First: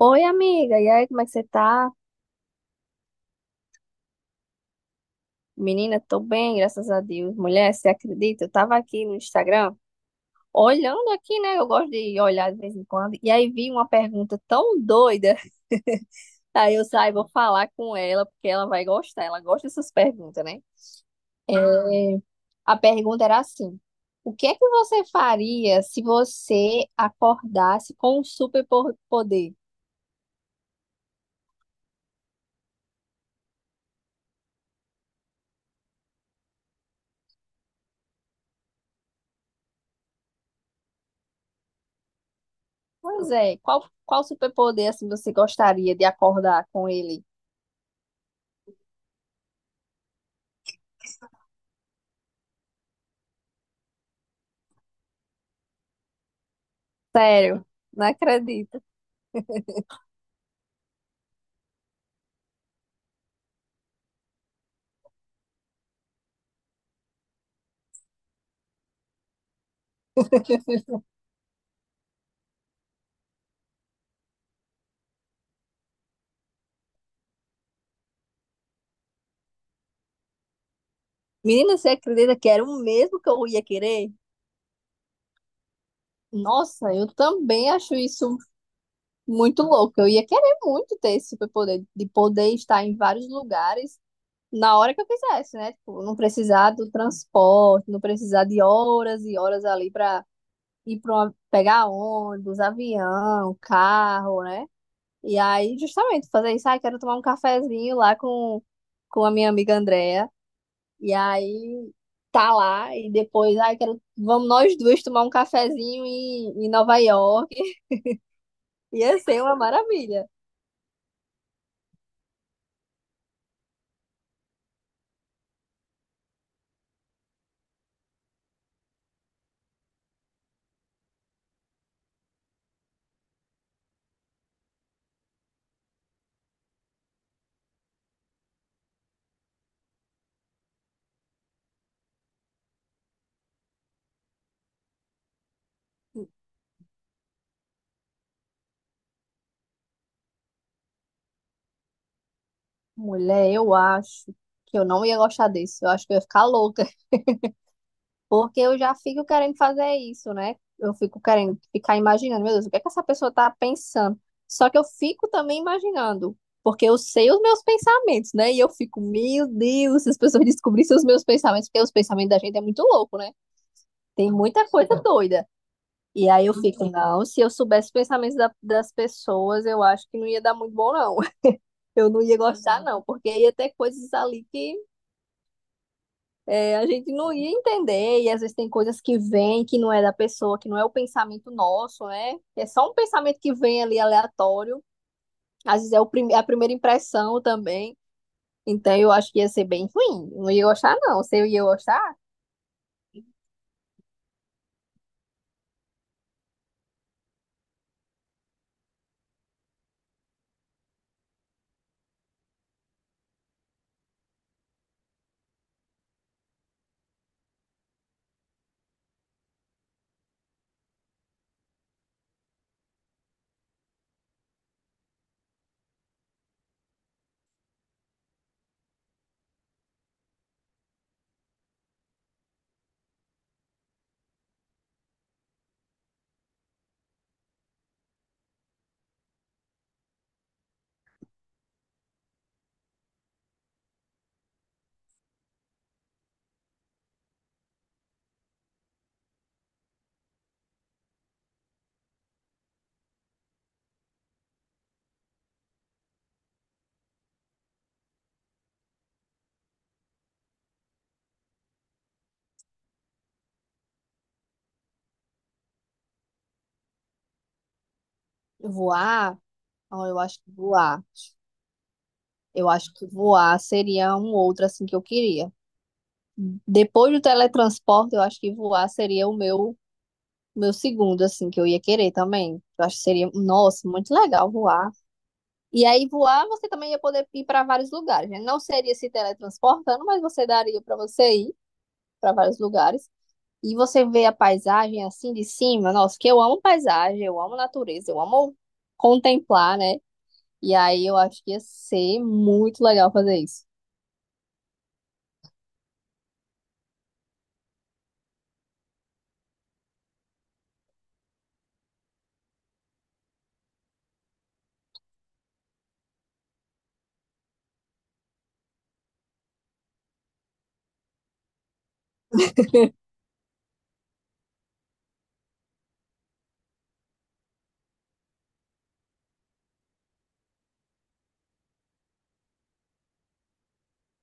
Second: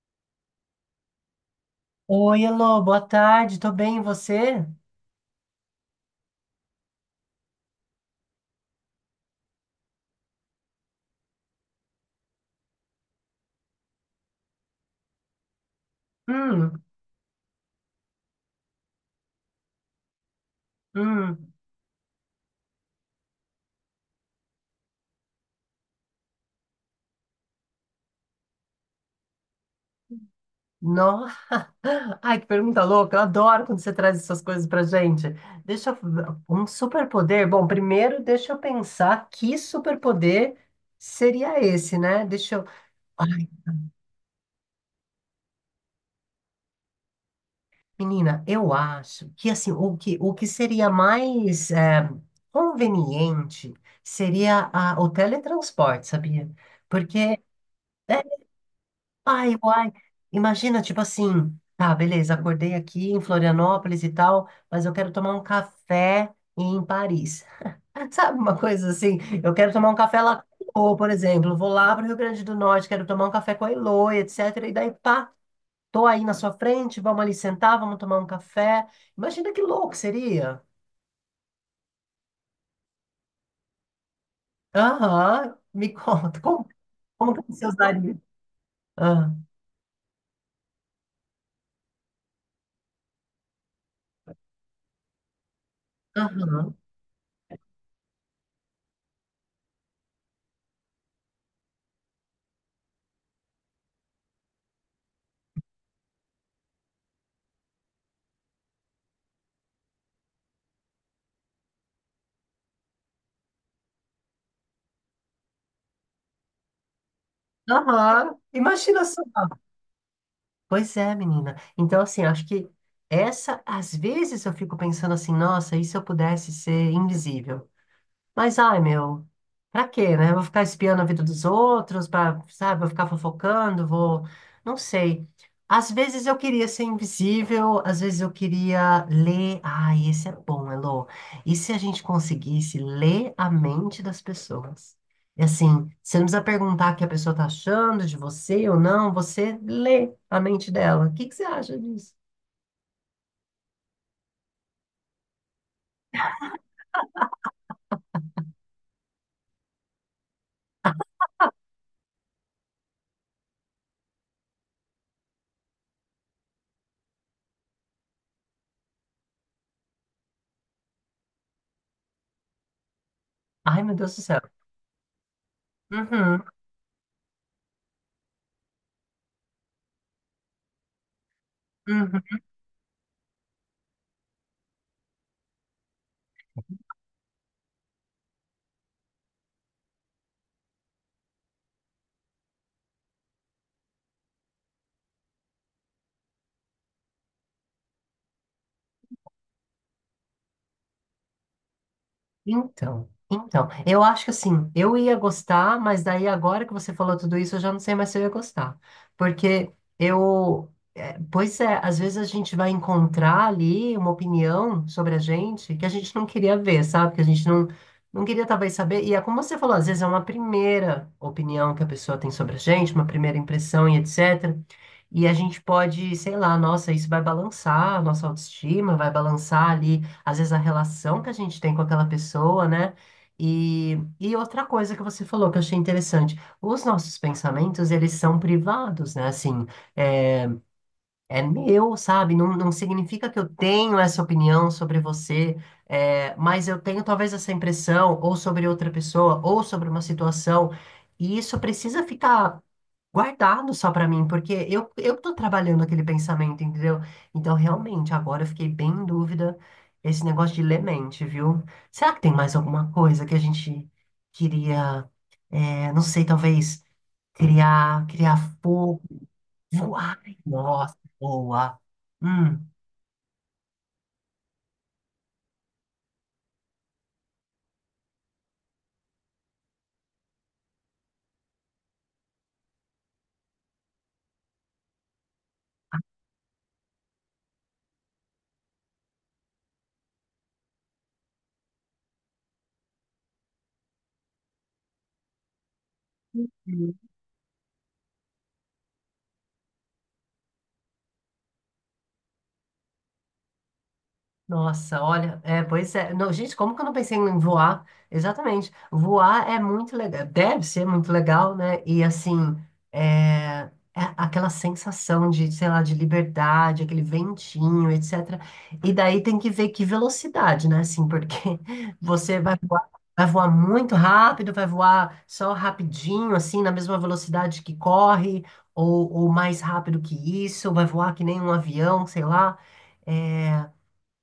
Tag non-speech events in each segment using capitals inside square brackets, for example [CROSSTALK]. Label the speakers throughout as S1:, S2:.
S1: Oi, amiga. E aí, como é que você tá?
S2: Oi, Elô, boa tarde, tô bem, e você?
S1: Menina, tô bem, graças a Deus. Mulher, você acredita? Eu tava aqui no Instagram, olhando aqui, né? Eu gosto de olhar de vez em quando. E aí vi uma pergunta tão doida. [LAUGHS] Aí
S2: Hum,
S1: eu saí, vou falar com ela, porque ela vai gostar. Ela gosta dessas perguntas, né?
S2: hum,
S1: É, a pergunta era assim: o que é que você faria se você acordasse com um superpoder?
S2: nossa, ai, que pergunta louca, eu adoro quando você traz essas coisas pra gente. Deixa eu, um superpoder, bom, primeiro deixa eu pensar que superpoder seria esse, né? Deixa eu,
S1: Pois
S2: ai,
S1: é, qual superpoder assim você gostaria de acordar com ele?
S2: menina, eu acho que assim, o que seria mais conveniente seria o teletransporte, sabia? Porque
S1: Sério, não acredito.
S2: ai, uai. Imagina, tipo assim, tá, beleza, acordei aqui em Florianópolis e tal, mas eu quero tomar um café em Paris. [LAUGHS] Sabe uma coisa assim? Eu quero tomar um café lá com a Elô,
S1: [LAUGHS]
S2: por exemplo. Vou lá pro Rio Grande do Norte, quero tomar um café com a Elô, etc. E daí, pá, tô aí na sua frente, vamos ali sentar, vamos tomar um café. Imagina que louco seria.
S1: Menina, você acredita que era o mesmo que eu ia querer?
S2: Aham, me [LAUGHS] conta, como,
S1: Nossa, eu
S2: como que você
S1: também acho
S2: usaria?
S1: isso
S2: Ah,
S1: muito louco. Eu ia querer muito ter esse superpoder, de poder estar em vários lugares na hora que eu quisesse, né? Tipo, não precisar
S2: aham,
S1: do transporte, não precisar de horas e horas ali pra ir para uma, pegar ônibus, avião, carro, né? E aí, justamente, fazer isso, ah, quero tomar um cafezinho lá com a minha amiga Andrea. E aí tá lá e depois, ai, quero, vamos nós duas tomar um cafezinho em, em Nova York.
S2: aham, imagina
S1: Ia
S2: só.
S1: ser uma maravilha.
S2: Pois é, menina. Então, assim, acho que essa, às vezes eu fico pensando assim, nossa, e se eu pudesse ser invisível? Mas, ai, meu, pra quê, né? Vou ficar espiando a vida dos outros, pra, sabe? Vou ficar fofocando, vou. Não sei. Às vezes eu queria ser invisível, às vezes eu queria ler. Ai, esse é bom, Elô. E se a gente conseguisse ler a mente das pessoas? E assim, você não precisa perguntar o que a pessoa tá achando de você ou não, você lê a mente dela. O que que você acha disso?
S1: Mulher, eu acho que eu não ia gostar disso. Eu acho que eu ia ficar louca, porque eu já fico querendo fazer isso, né? Eu fico querendo ficar imaginando, meu Deus, o que é que essa pessoa tá pensando? Só que eu fico também imaginando, porque eu sei os meus pensamentos, né? E eu fico, meu Deus, se as pessoas descobrissem os meus pensamentos, porque os pensamentos da gente é muito louco, né?
S2: Ai, meu Deus do
S1: Tem
S2: céu.
S1: muita coisa doida. E
S2: Uhum,
S1: aí eu fico, não, se eu soubesse os pensamentos das pessoas, eu acho que não ia dar muito bom, não. [LAUGHS] Eu não
S2: uhum.
S1: ia gostar, não, porque ia ter coisas ali que é, a gente não ia entender, e às vezes tem coisas que vêm que não é da pessoa, que não é o pensamento nosso, né? É só um pensamento que vem ali aleatório. Às vezes é o a primeira impressão também. Então eu acho que ia ser bem ruim. Não ia gostar, não. Se eu ia gostar,
S2: Então, então, eu acho que assim, eu ia gostar, mas daí agora que você falou tudo isso, eu já não sei mais se eu ia gostar. Porque eu, é, pois é, às vezes a gente vai encontrar ali uma opinião sobre a gente que a gente não queria ver, sabe? Que a gente não, não queria talvez saber. E é como você falou, às vezes é uma primeira opinião que a pessoa tem sobre a gente, uma primeira impressão e etc. E a gente pode, sei lá, nossa, isso vai balançar a nossa autoestima, vai balançar ali, às vezes, a relação que a gente tem com aquela pessoa, né? E outra coisa que você falou que eu achei interessante, os nossos pensamentos, eles são privados, né? Assim, é é meu, sabe? Não, não significa que eu tenho essa opinião sobre você, é, mas eu tenho talvez essa impressão, ou sobre outra pessoa, ou sobre uma situação, e isso precisa ficar guardado só pra mim, porque eu tô trabalhando aquele pensamento, entendeu? Então, realmente, agora eu fiquei bem em dúvida esse negócio de ler mente, viu? Será que tem mais alguma coisa que a gente queria, é, não sei, talvez criar fogo,
S1: voar. Não,
S2: voar?
S1: eu acho que
S2: Nossa,
S1: voar.
S2: boa.
S1: Eu
S2: Hum.
S1: acho que voar seria um outro assim que eu queria. Depois do teletransporte, eu acho que voar seria o meu. Meu segundo, assim, que eu ia querer também. Eu acho que seria, nossa, muito legal voar. E aí, voar, você também ia poder ir para vários lugares, né? Não seria se teletransportando, mas você daria para você ir para vários lugares. E você vê a paisagem assim de cima. Nossa, que eu amo paisagem, eu amo natureza, eu amo contemplar, né? E aí, eu acho que ia ser muito legal fazer isso.
S2: Nossa, olha, é, pois é. Não, gente, como que eu não pensei em voar? Exatamente. Voar é muito legal, deve ser muito legal, né? E assim, é, é aquela sensação de, sei lá, de liberdade, aquele ventinho, etc. E daí tem que ver que velocidade, né? Assim, porque [LAUGHS] você vai voar muito rápido, vai voar só rapidinho, assim, na mesma velocidade que corre, ou mais rápido que isso, vai voar que nem um avião, sei lá. É,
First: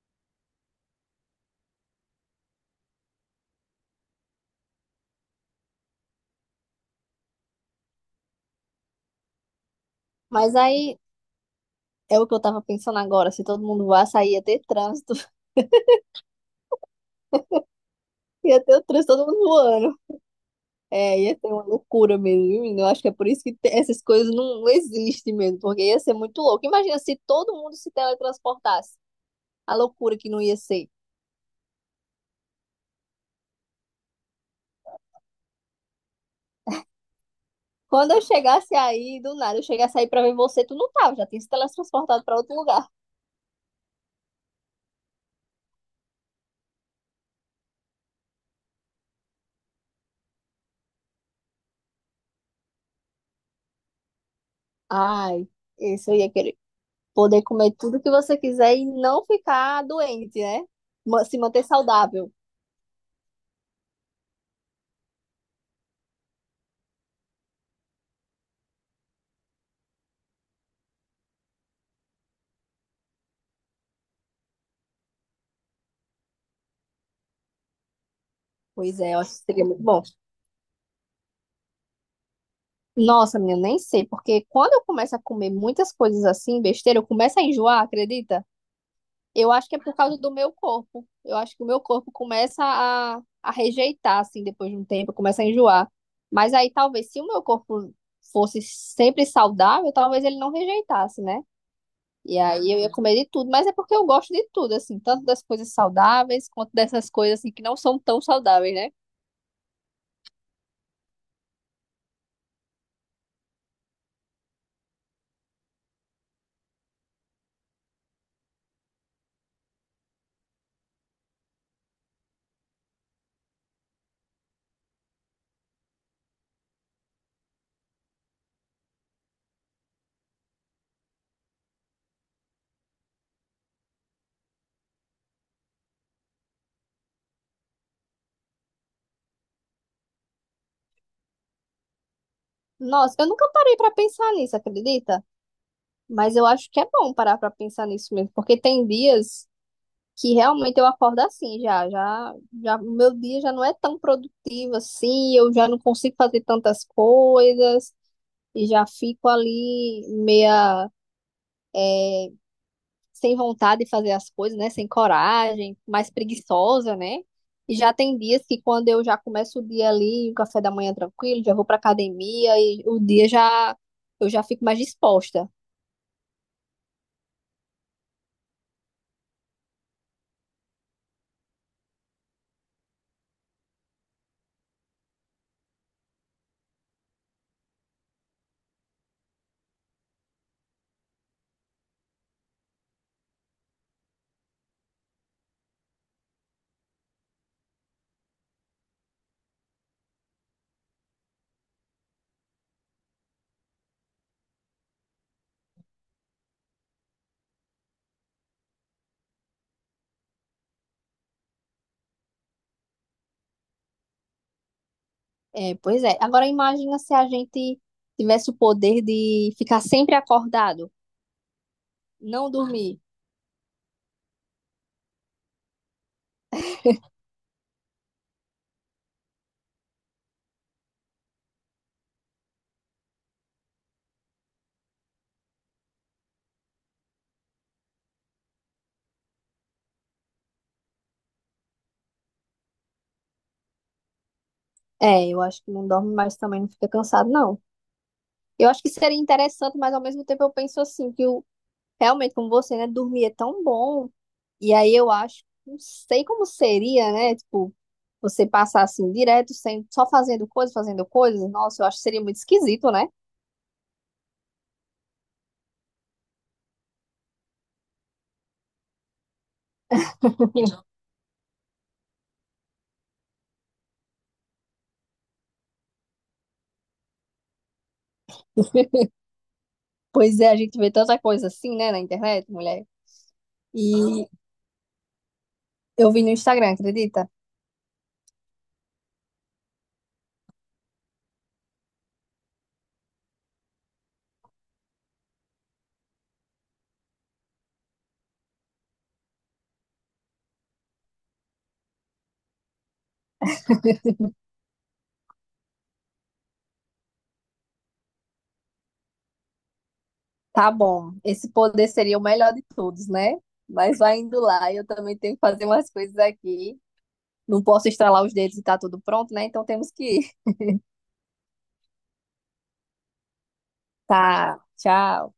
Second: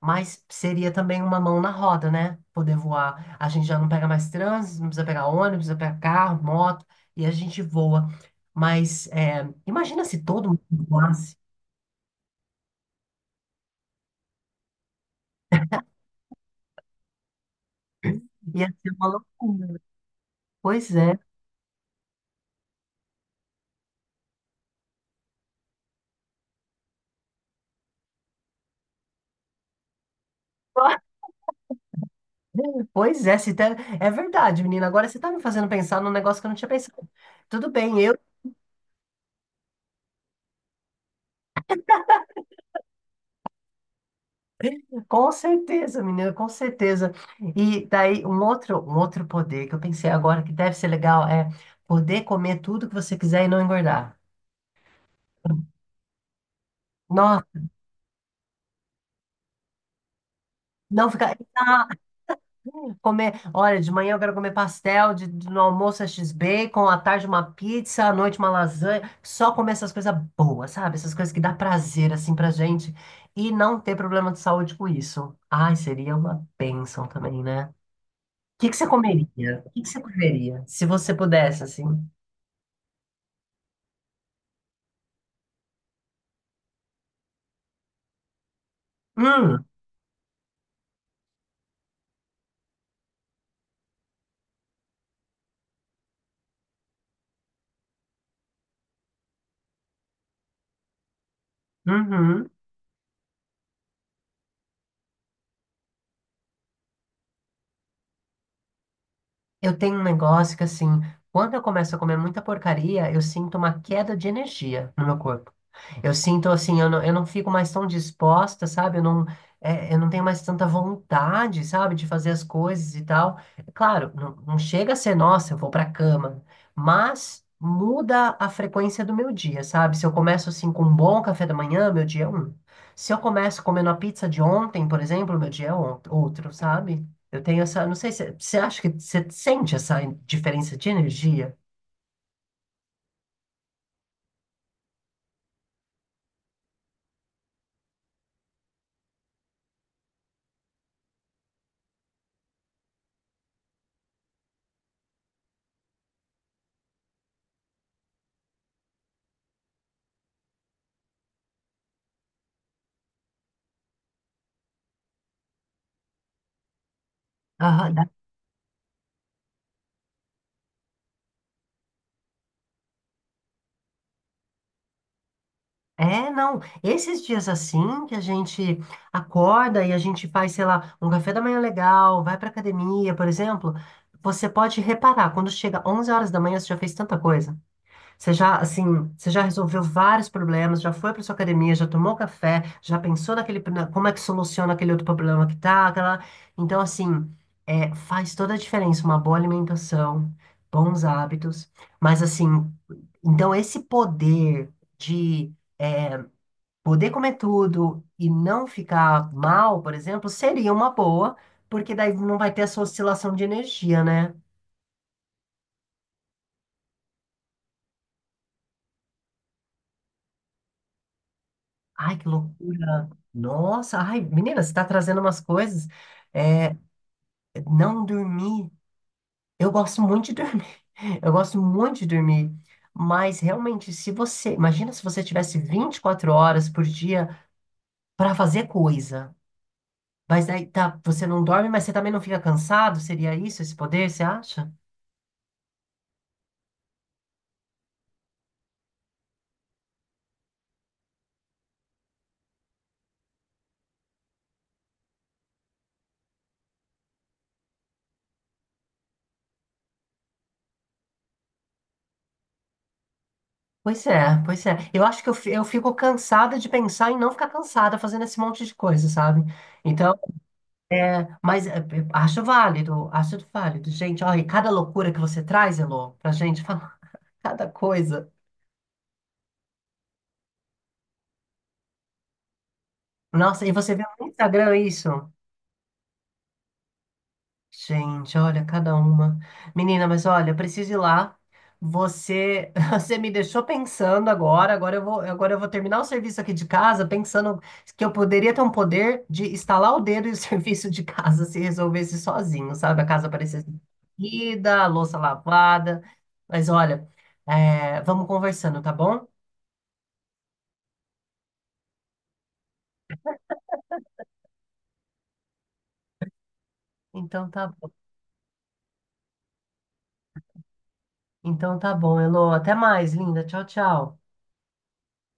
S2: mas seria também uma mão na roda, né? Poder voar. A gente já não pega mais trânsito, não precisa pegar ônibus, não precisa pegar carro, moto, e a gente voa. Mas é, imagina se todo
S1: Mas
S2: mundo
S1: aí,
S2: voasse,
S1: é o que eu tava pensando agora: se todo mundo voasse, aí ia ter trânsito. [LAUGHS] Ia
S2: ia
S1: ter o
S2: ser uma
S1: trânsito todo mundo
S2: loucura, né?
S1: voando.
S2: Pois
S1: É,
S2: é.
S1: ia ser uma loucura mesmo, viu, menino? Eu acho que é por isso que essas coisas não existem mesmo, porque ia ser muito louco. Imagina se todo mundo se teletransportasse, a loucura que não ia ser.
S2: [LAUGHS] Pois é, se te- é verdade, menina. Agora você tá me fazendo pensar num negócio que eu não tinha pensado. Tudo bem,
S1: Quando
S2: eu
S1: eu chegasse aí, do nada, eu chegasse aí pra ver você, tu não tava, já tinha se teletransportado pra outro lugar.
S2: [LAUGHS] com certeza, menina, com certeza. E daí um outro poder que eu pensei agora que deve ser legal é poder comer tudo que você quiser e não engordar.
S1: Ai, isso eu ia querer. Poder comer tudo que você quiser e não ficar doente, né?
S2: Não ficar.
S1: Se manter
S2: Ah,
S1: saudável.
S2: comer. Olha, de manhã eu quero comer pastel, no almoço é X-Bacon, à tarde uma pizza, à noite uma lasanha. Só comer essas coisas boas, sabe? Essas coisas que dá prazer, assim, pra gente. E não ter problema de saúde com isso. Ai, seria uma bênção também, né? O que que você
S1: Pois é, eu acho que
S2: comeria?
S1: seria
S2: O que
S1: muito
S2: que
S1: bom.
S2: você comeria? Se você pudesse, assim.
S1: Nossa, menina, nem sei, porque quando eu começo a comer muitas coisas assim, besteira, eu começo a enjoar, acredita? Eu
S2: Hum,
S1: acho que é por causa do meu corpo. Eu acho que o meu corpo começa a rejeitar, assim, depois de um tempo, começa a enjoar. Mas aí talvez se o meu corpo fosse sempre saudável, talvez ele não rejeitasse, né? E
S2: uhum.
S1: aí eu ia comer de tudo, mas é porque eu gosto de tudo, assim, tanto das coisas saudáveis quanto dessas coisas assim que não são tão saudáveis, né?
S2: Eu tenho um negócio que, assim, quando eu começo a comer muita porcaria, eu sinto uma queda de energia no meu corpo. Eu sinto, assim, eu não fico mais tão disposta, sabe? Eu não, é, eu não tenho mais tanta vontade, sabe, de fazer as coisas e tal. Claro, não chega a ser, nossa, eu vou pra cama, mas muda a frequência do meu dia, sabe? Se eu começo, assim, com um bom café da manhã, meu dia é um. Se eu começo comendo a pizza de ontem, por exemplo, meu dia é outro, sabe? Eu tenho essa. Não sei se você acha que você sente essa diferença de energia.
S1: Nossa, eu nunca parei pra pensar nisso, acredita? Mas eu acho que é bom parar pra pensar nisso mesmo, porque tem dias que realmente eu acordo assim já, o meu dia já não é tão produtivo assim, eu já não consigo fazer tantas coisas e já fico ali meia é, sem vontade de fazer as coisas, né, sem coragem, mais preguiçosa, né? E já
S2: Aham,
S1: tem dias que quando eu já começo o dia ali, o café da manhã tranquilo, já vou para academia e o dia já eu já fico mais disposta.
S2: é, não. Esses dias assim que a gente acorda e a gente faz, sei lá, um café da manhã legal, vai pra academia, por exemplo, você pode reparar, quando chega 11 horas da manhã, você já fez tanta coisa. Você já, assim, você já resolveu vários problemas, já foi para sua academia, já tomou café, já pensou naquele, como é que soluciona aquele outro problema que tá, aquela... Então, assim, é, faz toda a diferença uma boa alimentação, bons hábitos, mas, assim, então esse poder de poder comer tudo e não ficar mal, por exemplo, seria uma boa, porque daí não vai ter essa oscilação de energia, né?
S1: É, pois é. Agora imagina se a gente tivesse o poder de ficar sempre acordado.
S2: Ai, que
S1: Não dormir.
S2: loucura! Nossa, ai, menina, você está trazendo umas coisas. É, não dormir. Eu gosto muito de dormir. [LAUGHS] Eu gosto muito de dormir. Mas realmente, se você. Imagina se você tivesse 24 horas por dia para fazer coisa. Mas daí tá, você não dorme, mas você também não fica cansado? Seria isso, esse poder, você acha?
S1: É, eu acho que não dorme, mas também não fica cansado, não. Eu acho que seria interessante, mas ao mesmo tempo eu penso assim, que realmente, como você, né, dormir é tão bom. E aí eu acho, não sei como seria, né? Tipo, você passar assim direto, sem, só fazendo coisas, fazendo coisas. Nossa, eu acho que seria muito esquisito, né?
S2: Pois é, pois é. Eu acho que eu, eu fico cansada de pensar em não ficar cansada fazendo esse monte de coisa, sabe? Então
S1: [LAUGHS]
S2: é, mas é, acho válido, acho válido. Gente, olha, e cada loucura que você traz, Elô, pra gente falar [LAUGHS] cada coisa.
S1: Pois é, a gente vê tanta coisa assim, né, na internet, mulher.
S2: Nossa, e você vê no
S1: E
S2: Instagram isso?
S1: eu vi no Instagram, acredita?
S2: Gente, olha, cada uma. Menina, mas olha, eu preciso ir lá. Você, [LAUGHS] você me deixou pensando agora. Agora eu vou terminar o serviço aqui de casa, pensando que eu poderia ter um poder de estalar o dedo e o [LAUGHS] serviço de casa se resolvesse sozinho, sabe? A casa parecesse ida, a louça lavada. Mas olha, é, vamos conversando, tá bom?
S1: Tá bom, esse poder seria o melhor de todos, né? Mas vai indo lá, eu também tenho que fazer umas coisas aqui.
S2: Então
S1: Não
S2: tá
S1: posso
S2: bom.
S1: estralar os dedos e tá tudo pronto, né? Então temos que ir.
S2: Então tá bom, Elô. Até mais, linda. Tchau, tchau.
S1: Tá, tchau.